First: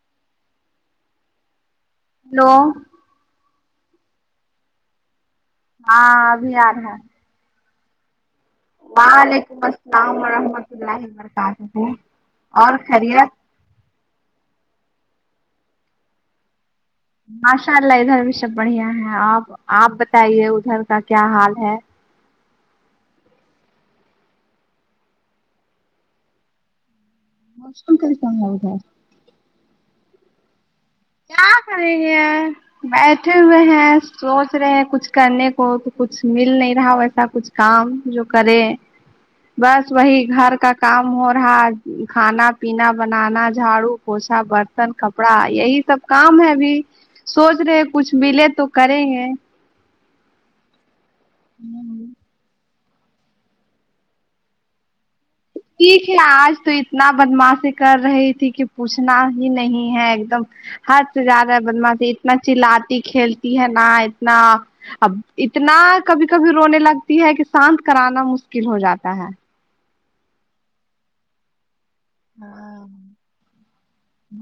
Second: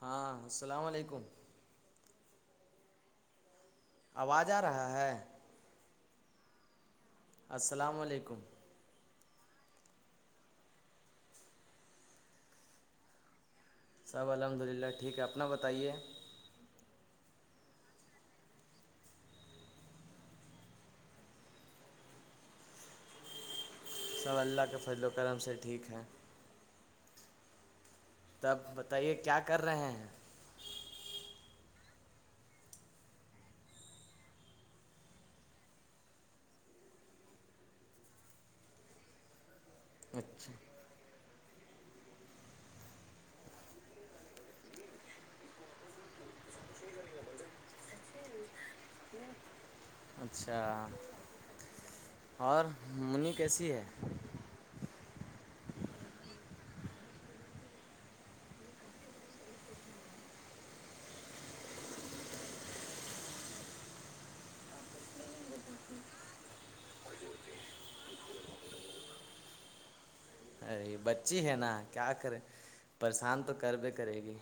ہاں السلام علیکم ہیلو آواز آ رہا ہے ہاں ابھی آ رہا ہے السلام علیکم وعلیکم السلام ورحمۃ اللہ وبرکاتہ اور خیریت سب الحمد للہ ٹھیک ہے اپنا بتائیے ماشاء اللہ ادھر بھی سب بڑھیا ہے آپ آپ بتائیے ادھر کا کیا حال ہے سب اللہ کے فضل و کرم سے ٹھیک ہے بس کر تب بتائیے کیا کر رہے ہیں کیا کریں گے بیٹھے ہوئے ہیں سوچ رہے ہیں کچھ کرنے کو تو کچھ مل نہیں رہا ویسا کچھ کام جو کرے بس وہی اچھا گھر کا کام ہو رہا کھانا پینا بنانا جھاڑو پوچھا برتن کپڑا یہی تب کام ہے ابھی سوچ رہے کچھ ملے تو کریں گے اچھا [inaudible] اور منی کیسی ہے ٹھیک ہے آج تو اتنا بدمعاشی کر رہی تھی کہ پوچھنا ہی نہیں ہے ایک دم حد سے زیادہ ہے بدمعاشی اتنا چلاتی کھیلتی ہے نا اتنا اب اتنا کبھی کبھی رونے لگتی ہے کہ شانت کرانا مشکل ہو جاتا ہے رہ بچی ہے نا کیا کریں ہاں پریشان تو کر بھی کرے گی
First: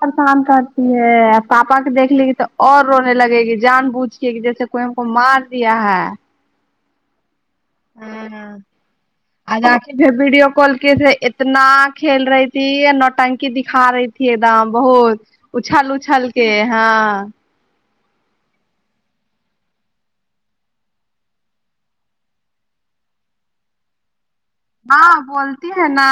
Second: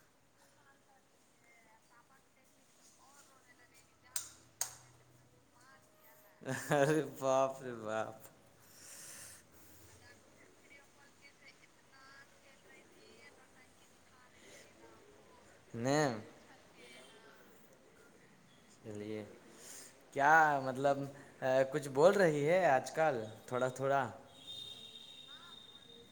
پرشان کرتی ہے پاپا کے دیکھ لے گی تو اور رونے لگے گی جان بوجھ کے گی جیسے کوئی کو مار دیا ہے ارے باپ رے باپ عنہ کے پھر ویڈیو کال کے تھے اتنا کھیل رہی تھی نو ٹنکی دکھا رہی تھی یہ دام بہت اچھال نے اچھال کے ہاں چلیے کیا مطلب کچھ بول رہی ہے آج کل تھوڑا تھوڑا ہاں بولتی ہے نا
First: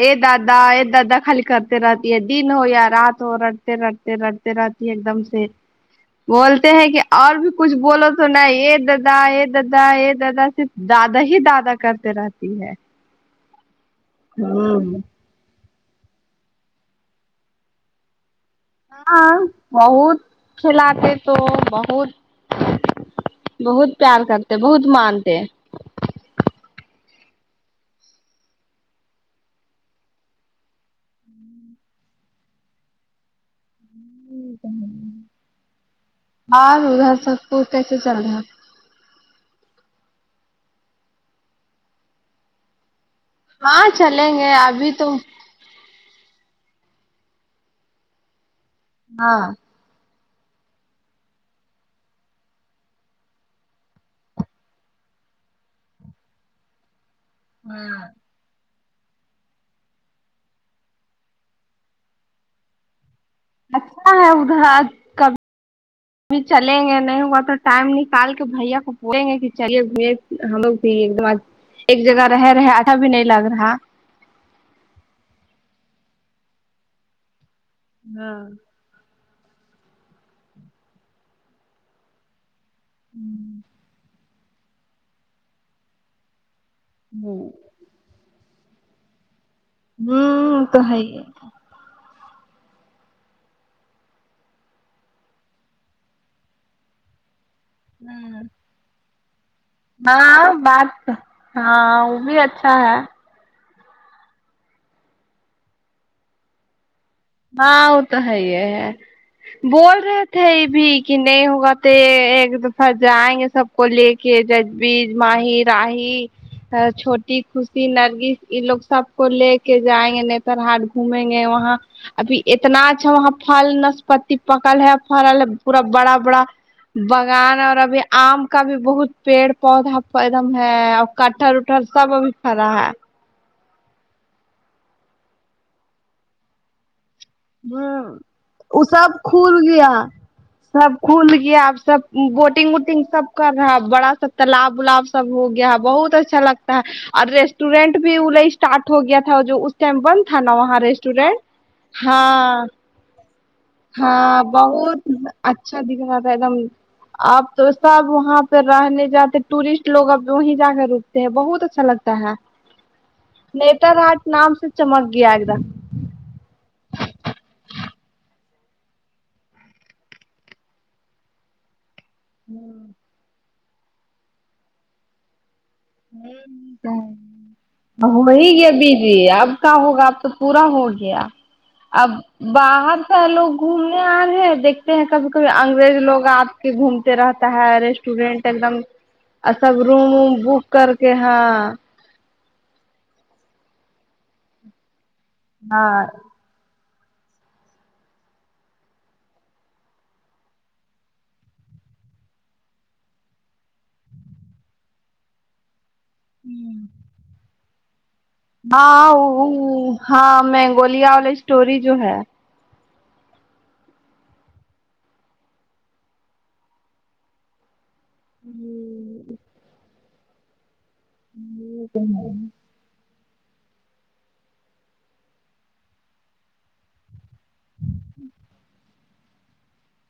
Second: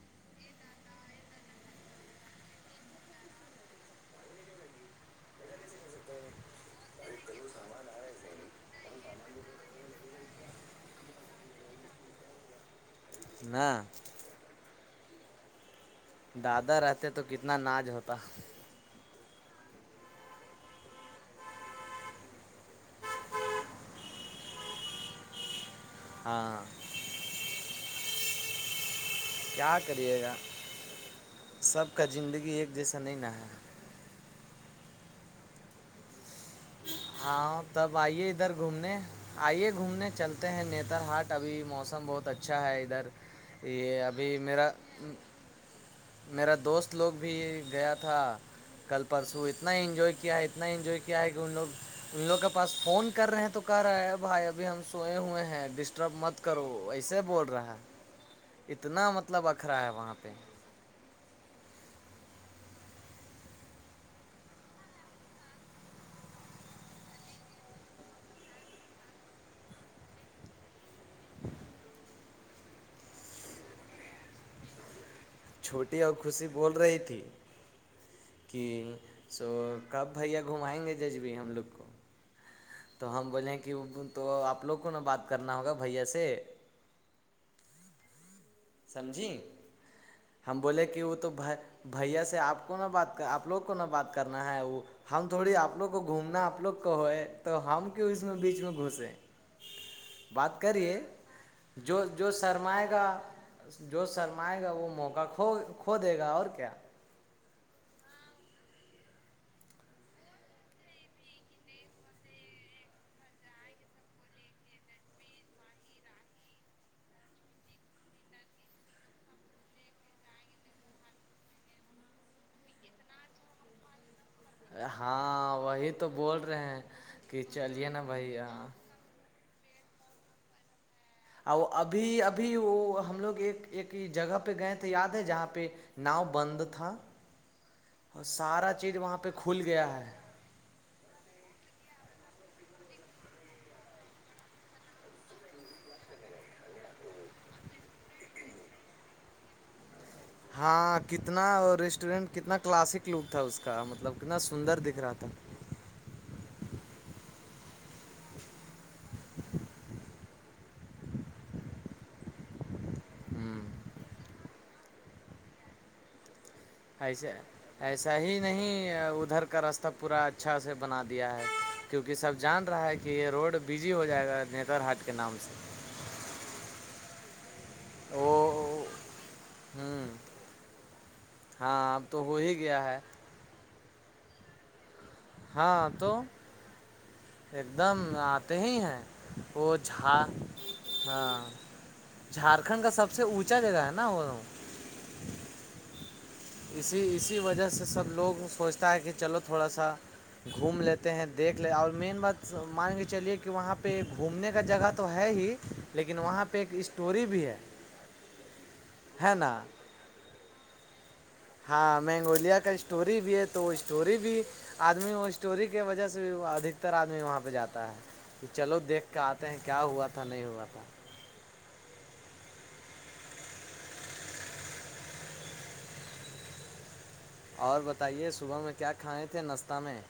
اے دادا اے دادا خالی کرتے رہتی ہے دن ہو یا رات ہو ر رڑتے رڑتے رہتی ایک دم سے بولتے ہیں کہ اور بھی کچھ بولو تونا یہ دادا یہ دادا یہ دادا صرف دادا ہی دادا کرتے رہتی ہے نہ ہوں دادا رہتے تو کتنا ناج ہوتا ہاں بہت کھلاتے تو بہت بہت پیار کرتے بہت مانتے ہاں کیا کریے گا سب کا زندگی ایک جیسا نہیں نہ اور ادھر ہاں ستپور تب کیسے چل آئیے رہا ادھر گھومنے آئیے گھومنے چلتے ہیں نتر ہاٹ ابھی موسم بہت اچھا ہے ادھر ہاں یہ چلیں ابھی گے میرا ابھی تو میرا دوست لوگ بھی گیا تھا کل ہاں پرسوں اتنا انجوائے کیا ہے اتنا انجوائے کیا ہے کہ ان لوگ ان لوگ کے پاس فون کر رہے ہیں تو کہہ رہے ہے بھائی ابھی ہم سوئے ہوئے ہیں ڈسٹ رپ مت کرو ایسے بول رہا ہاں ہے اتنا مطلب اکھرا ہے وہاں پہ اچھا ہے ادھر ا کبھی ابھی چلیں گے نہیں ہوا تو ٹائم نکال کے بھیا کو بولیں گے کہ چلیے ہم لوگ بھی ایک دم ایک جگہ رہ رہے آٹا بھی نہیں لگ رہا چھوٹی اور خوشی بول رہی تھی ہاں کہ سو کب بھیا گھومائیں گے ججوی ہم لوگ کو تو ہم بولے کہ یوں تو آپ لوگ کو نا بات کرنا ہوگا بھیا سے ہاں سمجھی ہم تو بولے ہے کہ وہ ہی تو بہ بھیا سے آپ کو نہ بات کر آپ لوگ کو نہ بات کرنا ہے وہ ہم تھوڑی آپ لوگ کو گھومنا آپ لوگ کو ہوئے تو ہم کیوں اس میں بیچ میں گھسے ہاں بات کرئیے ہاں جو وہ جو بھی اچھا سرمائے ہے گا جو سرمائے گا وہ موقع کھو کھو دے گا اور کیا ہاں وہ تو ہے یہ ہے بول رہے تھے یہ بھی کہ نہیں ہوگا تو ایک دفعہ جائیں گے سب کو لے کے ججویز ماہی راہی چھوٹی خوشی نرگس یہ لوگ سب کو لے کے جائیں گے نتر ہاٹ گھومیں گے وہاں ابھی اتنا اچھا وہاں پھل نسپتی پکل ہے پھل ہاں پورا وہی تو بڑا بول بڑا رہے ہیں کہ بگان اور چلیے ابھی نا بھائی آم کا ہاں بھی بہت پیڑ پودا پھل دم ہےاب اور ابھی ابھی وہ ہم لوگ ایک ایک ہی جگہ پہ گئے تو یاد ہے جہاں پہ ناؤ بند تھا ہاں اور سارا وہ چیز سب وہاں پہ کھول کھل گیا ہے سب کھل گیا اب سب بوٹنگ وٹنگ سب کر رہا اب بڑا سک تالاب ولاب سب ہو گیا بہت اچھا لگتا ہے اور ریسٹورینٹ بھی وہ لے اسٹارٹ ہو گیا تھا جو اس ٹائم بند تھا نا وہاں ہاں ریسٹورینٹ کتنا وہ ریسٹورینٹ کتنا ہاں کلاسک لک تھا اس کا مطلب کتنا ہاں سندر دیکھ بہت رہا تھا اچھا دیکھ رہا تھا ایک دم اب تو سب وہاں پہ رہنے جاتے ٹورسٹ لوگ اب وہی جا کر روکتے ہیں بہت اچھا لگتا ہے نیتر ہاٹ نام سے چمک گیا ہے ادھر ایسے ایسا ہی نہیں ادھر کا رستہ پورا اچھا سے بنا دیا ہے کیونکہ سب جان رہا ہے کہ یہ روڈ بزی ہو جائے گا نیتر ہاٹ کے نام سے [unintelligible] ہو او ہی گئے بزی اب کا ہوگا ہوں اب تو پورا ہو گیا ہاں اب تو ہو ہی گیا باہر ہے سے لوگ گھومنے آ رہے ہیں دیکھ ہیں کبھی کبھی ہاں انگریز تو لوگ آپ کے گھومتے رہتا ہے ایک دم ریسٹورینٹ ایک آتے دم ہی ہیں ا وہ سب روم جھا بک کر ہاں جھارکھنڈ کا سب سے اونچا جگہ ہے نا وہ ہاں اسی اسی وجہ سے سب لوگ سوچتا ہے کہ چلو تھوڑا سا گھوم لیتے ہیں دیکھ لیتے اور مین بات مان کے چلیے کہ وہاں پہ گھومنے کا جگہ تھا تو ہے ہی لیکن وہاں پہ ایک اسٹوری بھی ہے ہاں ہے نا ہاں مینگولیا وال ہاں مینگولیا کا اسٹوری بھی ہے تو وہ اسٹوری بھی آدمی وہ اسٹوری کی وجہ سے بھی ادکتر آدمی وہاں پہ جاتا ہے کہ چلو دیکھ کے آتے ہیں کیا ہوا تھا نہیں ہوا تھا یہ تو اور بتائیے صبح میں کیا کھائے تھے ناشتہ میں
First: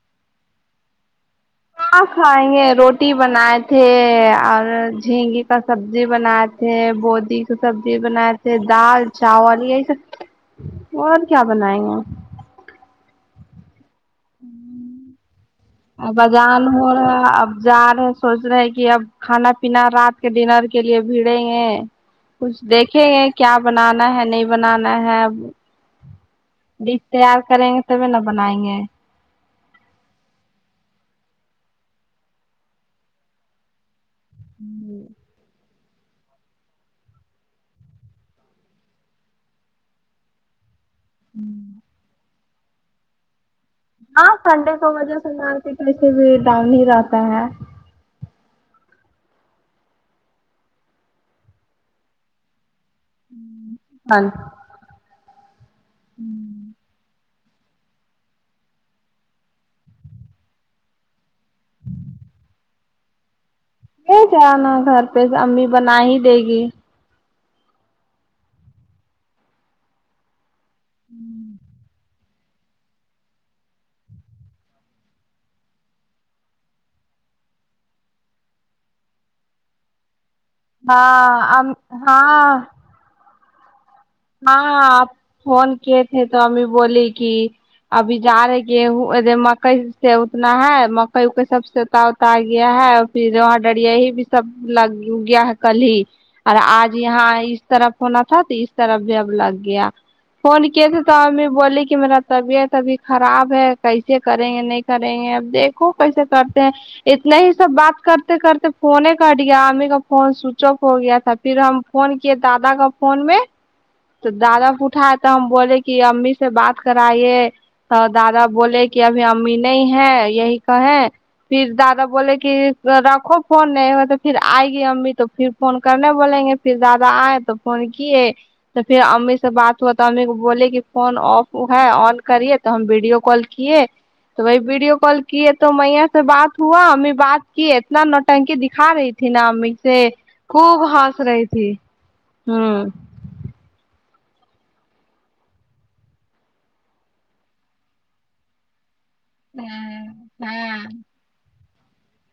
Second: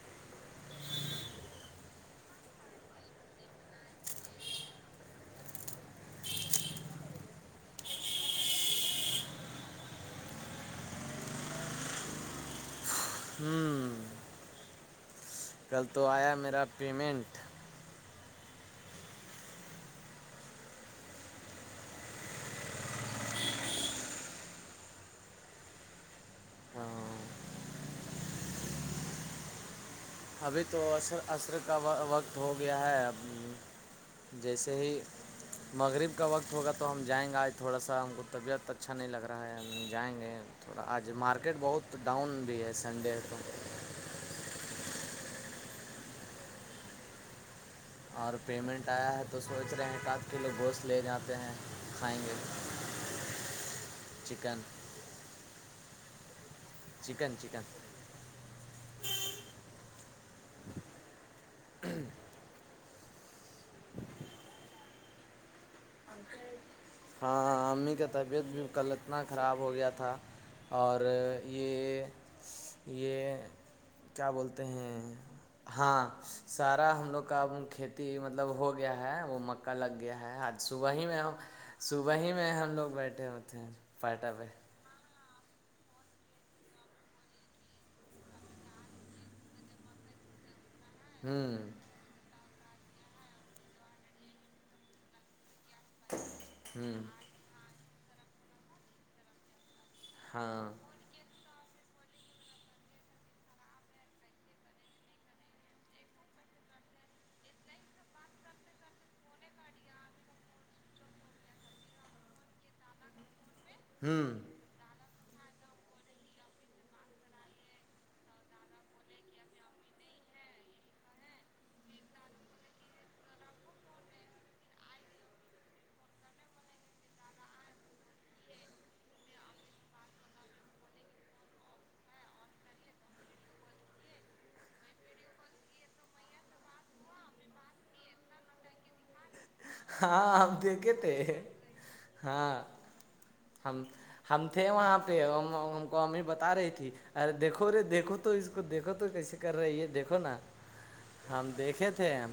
اؤ آ کھائیں گے روٹی بنائے تھے اور جھینگے کا سبزی بنائے تھے بوٹی کی سبزی بنائے تھے دال چاول یہی سب اور کیا بنائےگے ہوں کل تو ا آیا بجان میرا ہوا پیمنٹ [unintelligible] جا رہے ہیں سوچ رہے ہیں کہ اب کھانا پینا رات کے ڈنر کے لیے بھیڑیں گے کچھ دیکھیں گے کیا بنانا ہے نہیں بنانا ہے ڈش ہاں تیار کریں گے تبھی نہ بنائیں گے ابھی تو عصر عصر کا وقت ہو گیا ہے اب جیسے ہی مغرب کا وقت ہوگا تو ہم جائیں گے آج تھوڑا سا ہم کو طبیعت اچھا نہیں لگ رہا ہے ہم جائیں گے تھوڑا آج مارکیٹ بہت ڈاؤن بھی ہے سنڈے تو ہاں سنڈے کو دو بجے سے مارکیٹ ویسے ہی ڈاؤن بھی رہتا ہے اور پیمنٹ آیا ہے تو سوچ رہے ہیں ایک ات کلو گوشت لے جاتے ہیں کھائیں گے چکن ہوں چکن چکن لے جانا گھر پہ امی بنا ہی دے گی ہاں امی کا طبیعت بھی کل اتنا خراب ہو گیا تھا اور یہ یہ کیا بولتے ہیں ہاں سارا ہم لوگ کاب کھیتی مطلب ہو گیا ہے وہ مکا لگ گیا ہے ہاد ہاں تو وہی میں ہاں ہم لوگ بیٹھے ہوتے ہیں پاٹا پہ ہاں آپ فون کی تھے تو امی بولی کہ ابھی جا رہے گیا ہوں مکئی سے اتنا ہے اکے ہوں سب ستا اتا گیا ہے اور پھر وہاں ڈریا ہی بھی سب لگ گیا ہے کل ہی اور آج ہوں یہاں اس طرف ہونا تھا تو اس طرف بھی اب لگ گیا فون ہاں کی تھے تو امی بولی کہ میرا طبیعت ابھی خراب ہے کیسے کریں گے نہیں کریں گے اب دیکھ خو کیسے کرتے ہیں اتنے ہی سب بات کرتے کرتے فونے کٹ گیا امی کا فون سوئچ آف ہو گیا تھا پھر ہم فون کیے دادا کے فون میں تو ہوں دادا اٹھاائے تو ہم بولے کہ امی سے بات کرائیے تو دادا بولے کہ ابھی امی نہیں ہے یہی کہیں پھر دادا بولے کہ رکھو فون نہیں ہو تو پھر آئے گی امی تو پھر فون کرنے بولیں گے پھر دادا آئ تو فون کیے تو پھر امی سے بات ہوا تو امی کو بولے کی فون آف ہے آن کریے تو ہم ویڈیو کال کیے تو وہی ویڈیو کال کیے تو میا سے بات ہوا امی بات کی اتنا نو ٹنکی دکھا رہی تھی نا امی سے ہاں ہم خوب دیکھے تھے ہنس رہی تھی ہاں ہمم ہم ہم تھے وہاں پے ان کو امی بتا رہی تھی ارے دیکھو راے دیکھو تو اس کو دیکھو تو کیسے کر رہی ہے دیکھو نا ہاں ہم دیکھے تھے ہم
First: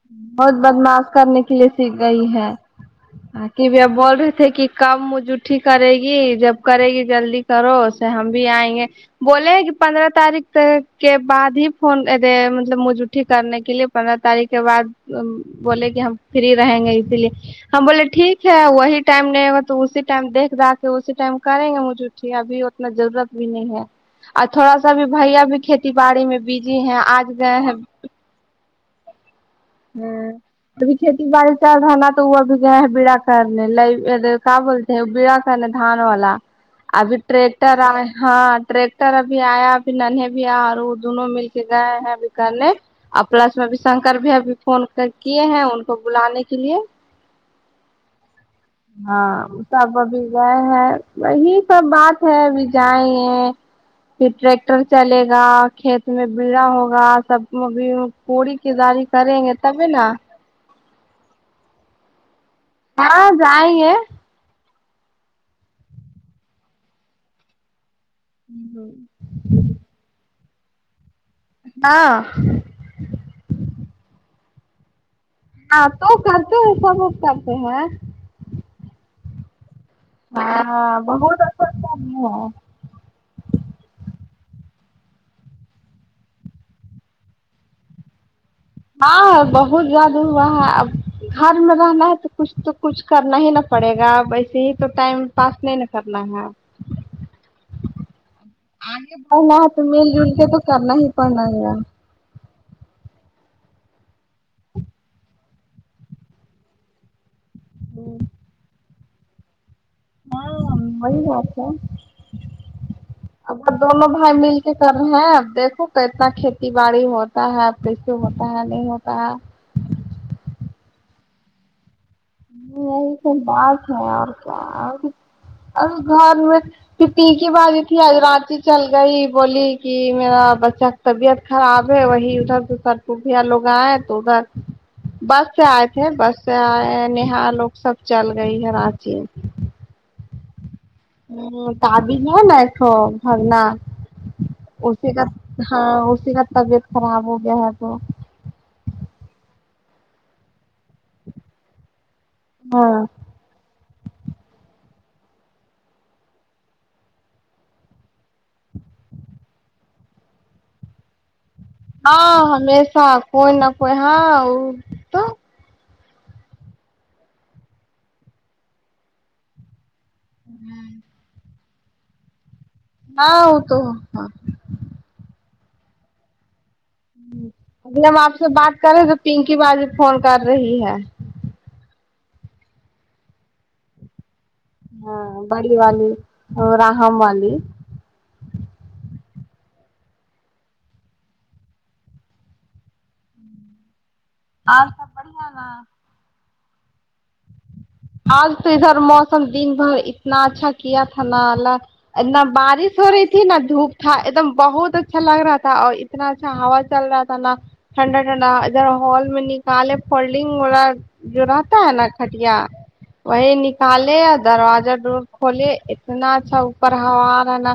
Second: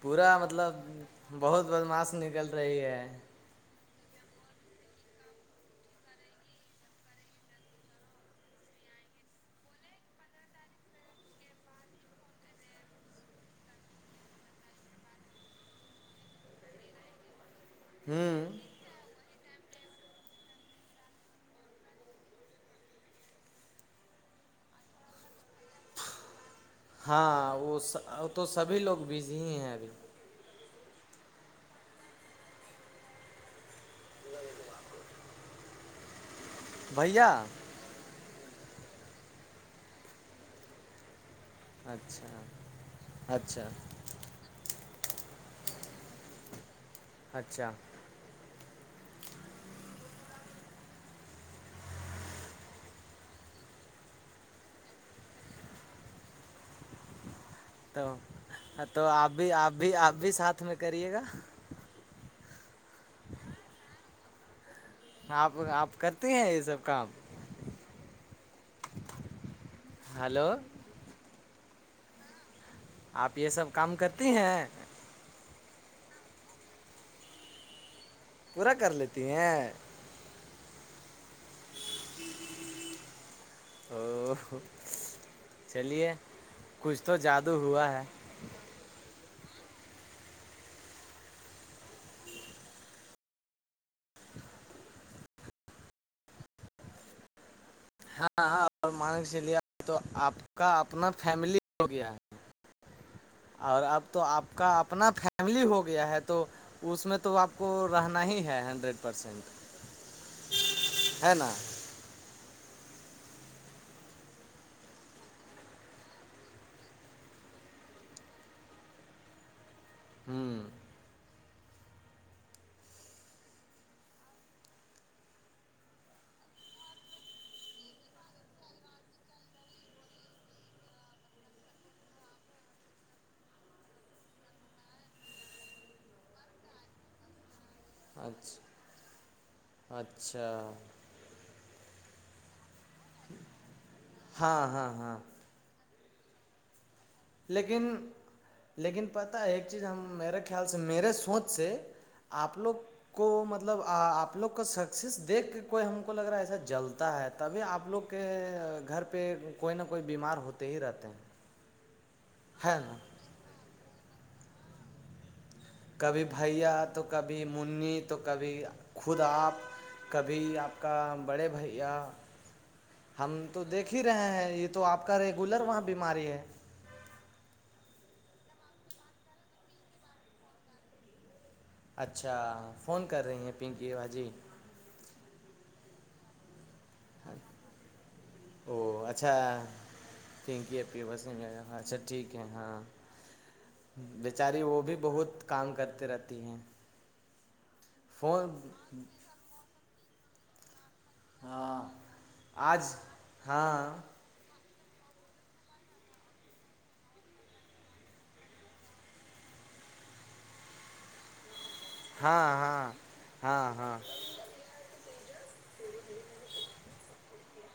پورا بہت مطلب بدماش کرنے کے بہت لیے سیکھ بدماش گئی نکل ہے رہی ہے کی وہو اب بول رہے تھے کی کب منہ جھوٹی کرے گی جب کرے گی جلدی کرو سے ہم بھی آئیں گے بولے رہے ہیں کی پندرہ تاریخ کے بعد ہی فون دے مطلب منہ جھوٹی کرنے کے لیے پندرہ تاریخ اس کے بعد بولے کی ہم فری رہیں گے اسی لیے ہم بولے ٹھیک ہوں ہے وہی ٹائم نہیں ہوا تو اسی ٹائم دیکھ رہا کے اسی ٹائم کریں گے منہ جھوٹی ابھی اتنا ضرورت بھی نہیں ہے آ اور تھوڑا سا بھی بھیا بھی کھیتی باڑی میں بھی ہاں وہ تو سبھی لوگ بزی ہی ہیں ابھی ہمم ابھی کھیتی باڑی چل رہ نا تو وہ ابھی گیے بیڑا کرنے لئی کیا بولتے ہیں بیڑا کرنے دھان والا ابھی بھیا ٹرک ٹر ائے ہاں ٹریکٹر ابھی آیا ابھی ننھےبھی عرود انہوں مل کے گئے ہیں ابھی اچھا کرنے اور پلس میں اچھا بھی شنکر بھیا بھی فون کیے ہیں ان کو بلانے کے لیے اچھا ہاں سب ابھی گئے ہیں وہی سب بات ہے ابھی جائے یے پھر ٹریکٹر چلے گا کھیت میں بیڑا ہوگا سب وہ ابھی تو پڑی کی داری تو آپ کریں بھی گے آپ تبھی بھی نا آپ بھی ساتھ میں کریے گا ہاں جائے گے آپ آپ کرتے ہیں یے سب کام ہمم ہلو ہاں آپ یے سب کام کرتی ہیں ہاں تو کرتے ہیں سب وہ کرتے ہیں پورا کر لیتی ہیں ہاں ہاں بہت [unintelligible] ہے چلیے کچھ تو جادو ہوا ہے ہاں بہت جادہ ہوا ہے اب گھر میں رہنا ہے تو کچھ تو کچھ کرنا ہی نہ پڑے گا اب ایسے ہی تو ٹائم پاس نہیں نہ کرنا ہے ہاں ہاں مانک سے پڑھنا لیا ہے تو مل جل آپ کے تو کا کرنا اپنا ہی پڑنا فیملی ہے ہاں ہو گیا ہے اور اب تو آپ کا اپنا فیملی ہو گیا ہے تو اس میں تو آپ کو رہنا ہی ہے ہنڈریڈ پرسینٹ ہاں وہی بات ہے اب دونوں بھائی مل کے کر رہے ہیں اب دیکھو کتنا کھیتی باڑی ہو ہوتا ہے اپ دیکھیے ہوتا ہے نہیں ہوتا ہے ہمم یہی توہ بات ہے اور کیا ا گھر میں پھر تین کی بات یہ تھی آج رات چل گئی بولی کہ میرا بچہ طبیعت خراب ہے وہی ادھر سر خفیہ لوگ آئے تو ادھر بس سے آئے تھے بس سے آئے نہا لوگ سب چل اچھا گئی ہے راچین اچھا ہاں ہاں ہاں [unintelligible] ہاں اسی کا تبیت لیکن لیکن پتہ ہے ایک چیز ہم میرے خیال سے میرے سوچ سے آپ لوگ ہاں کو مط مطلب آپ لوگ کا سکسیس دیکھ کے کوئی ہم کو لگ رہا ہے ایسا جلتا ہے تبھی آپ لوگ کہ گھر پہ کوئی نہ کوئی بیمار ہوتے ہی رہتے ہیں ہاں ہے نا ہمیشہ کوئی نہ کوئی ہاں ؤ کبھی بھیا تو کبھی منی تو کبھی خود آپ کبھی آپ کا بڑے بھیا ہم ہاں وہ تو دیکھ ہی ہاں رہے ہیں یہ تو آپ کا ریگولر وہاں بیماری ہے ابھی ہم آپ سے بات کر رہے تو پنکی بجی فون کر رہی ہے اچھا فون کر رہی ہیں پنکی باجی ہاں بڑی والی اور راہم والی او اچھا تھینکی [unintelligible] اچھا ٹھیک ہے ہاں بیچاری وہ اور بھی سب بہت بڑھیا نا کام کرتے رہتی ہیں آج فون تو ادھر موسم دن بھر اتنا اچھا کیا تھا نا الله ہاں نہ آج بارش ہو رہی تھی نہ ہاں دھوپ تھا ایک دم بہت اچ چھا لگ رہا تھا اور اتنا اچھا ہوا چل رہا تھا نا ٹھنڈا ٹھنڈا ادھر ہال میں نیکالے پہڑلنگ [unintelligible] جو رہتا ہے نا ہاں کھٹیا ہاں یہ ہاں ہاں نکالے دروازہ ڈور کھولے اتنا اچھا اوپر ہوا ارہا نا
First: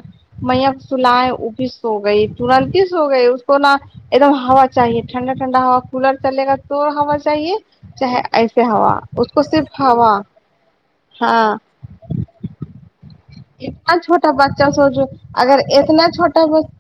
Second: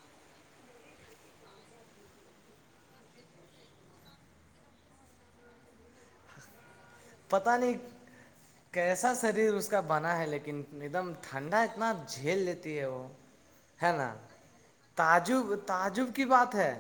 مینک سلائے اوپس سوگئی تورنت ہی سوگئی اس کو نا ایک دم ہوا چاہیے ٹھنڈا ٹھنڈا ہوا کولر چلے گا تو ہوا چاہیے پتہ نہیں چاہے ایسے ہوا کیسا اس کو شریر صرف کا بنا ہوا ہے لیکن ایک دم ہاں ٹھنڈا اتنا جھیل لیتی ہے وہ ہے اتنا نا چھوٹا بچہ سوچو تعجب اگر اتنا تعجب کی بات چھوٹا ہے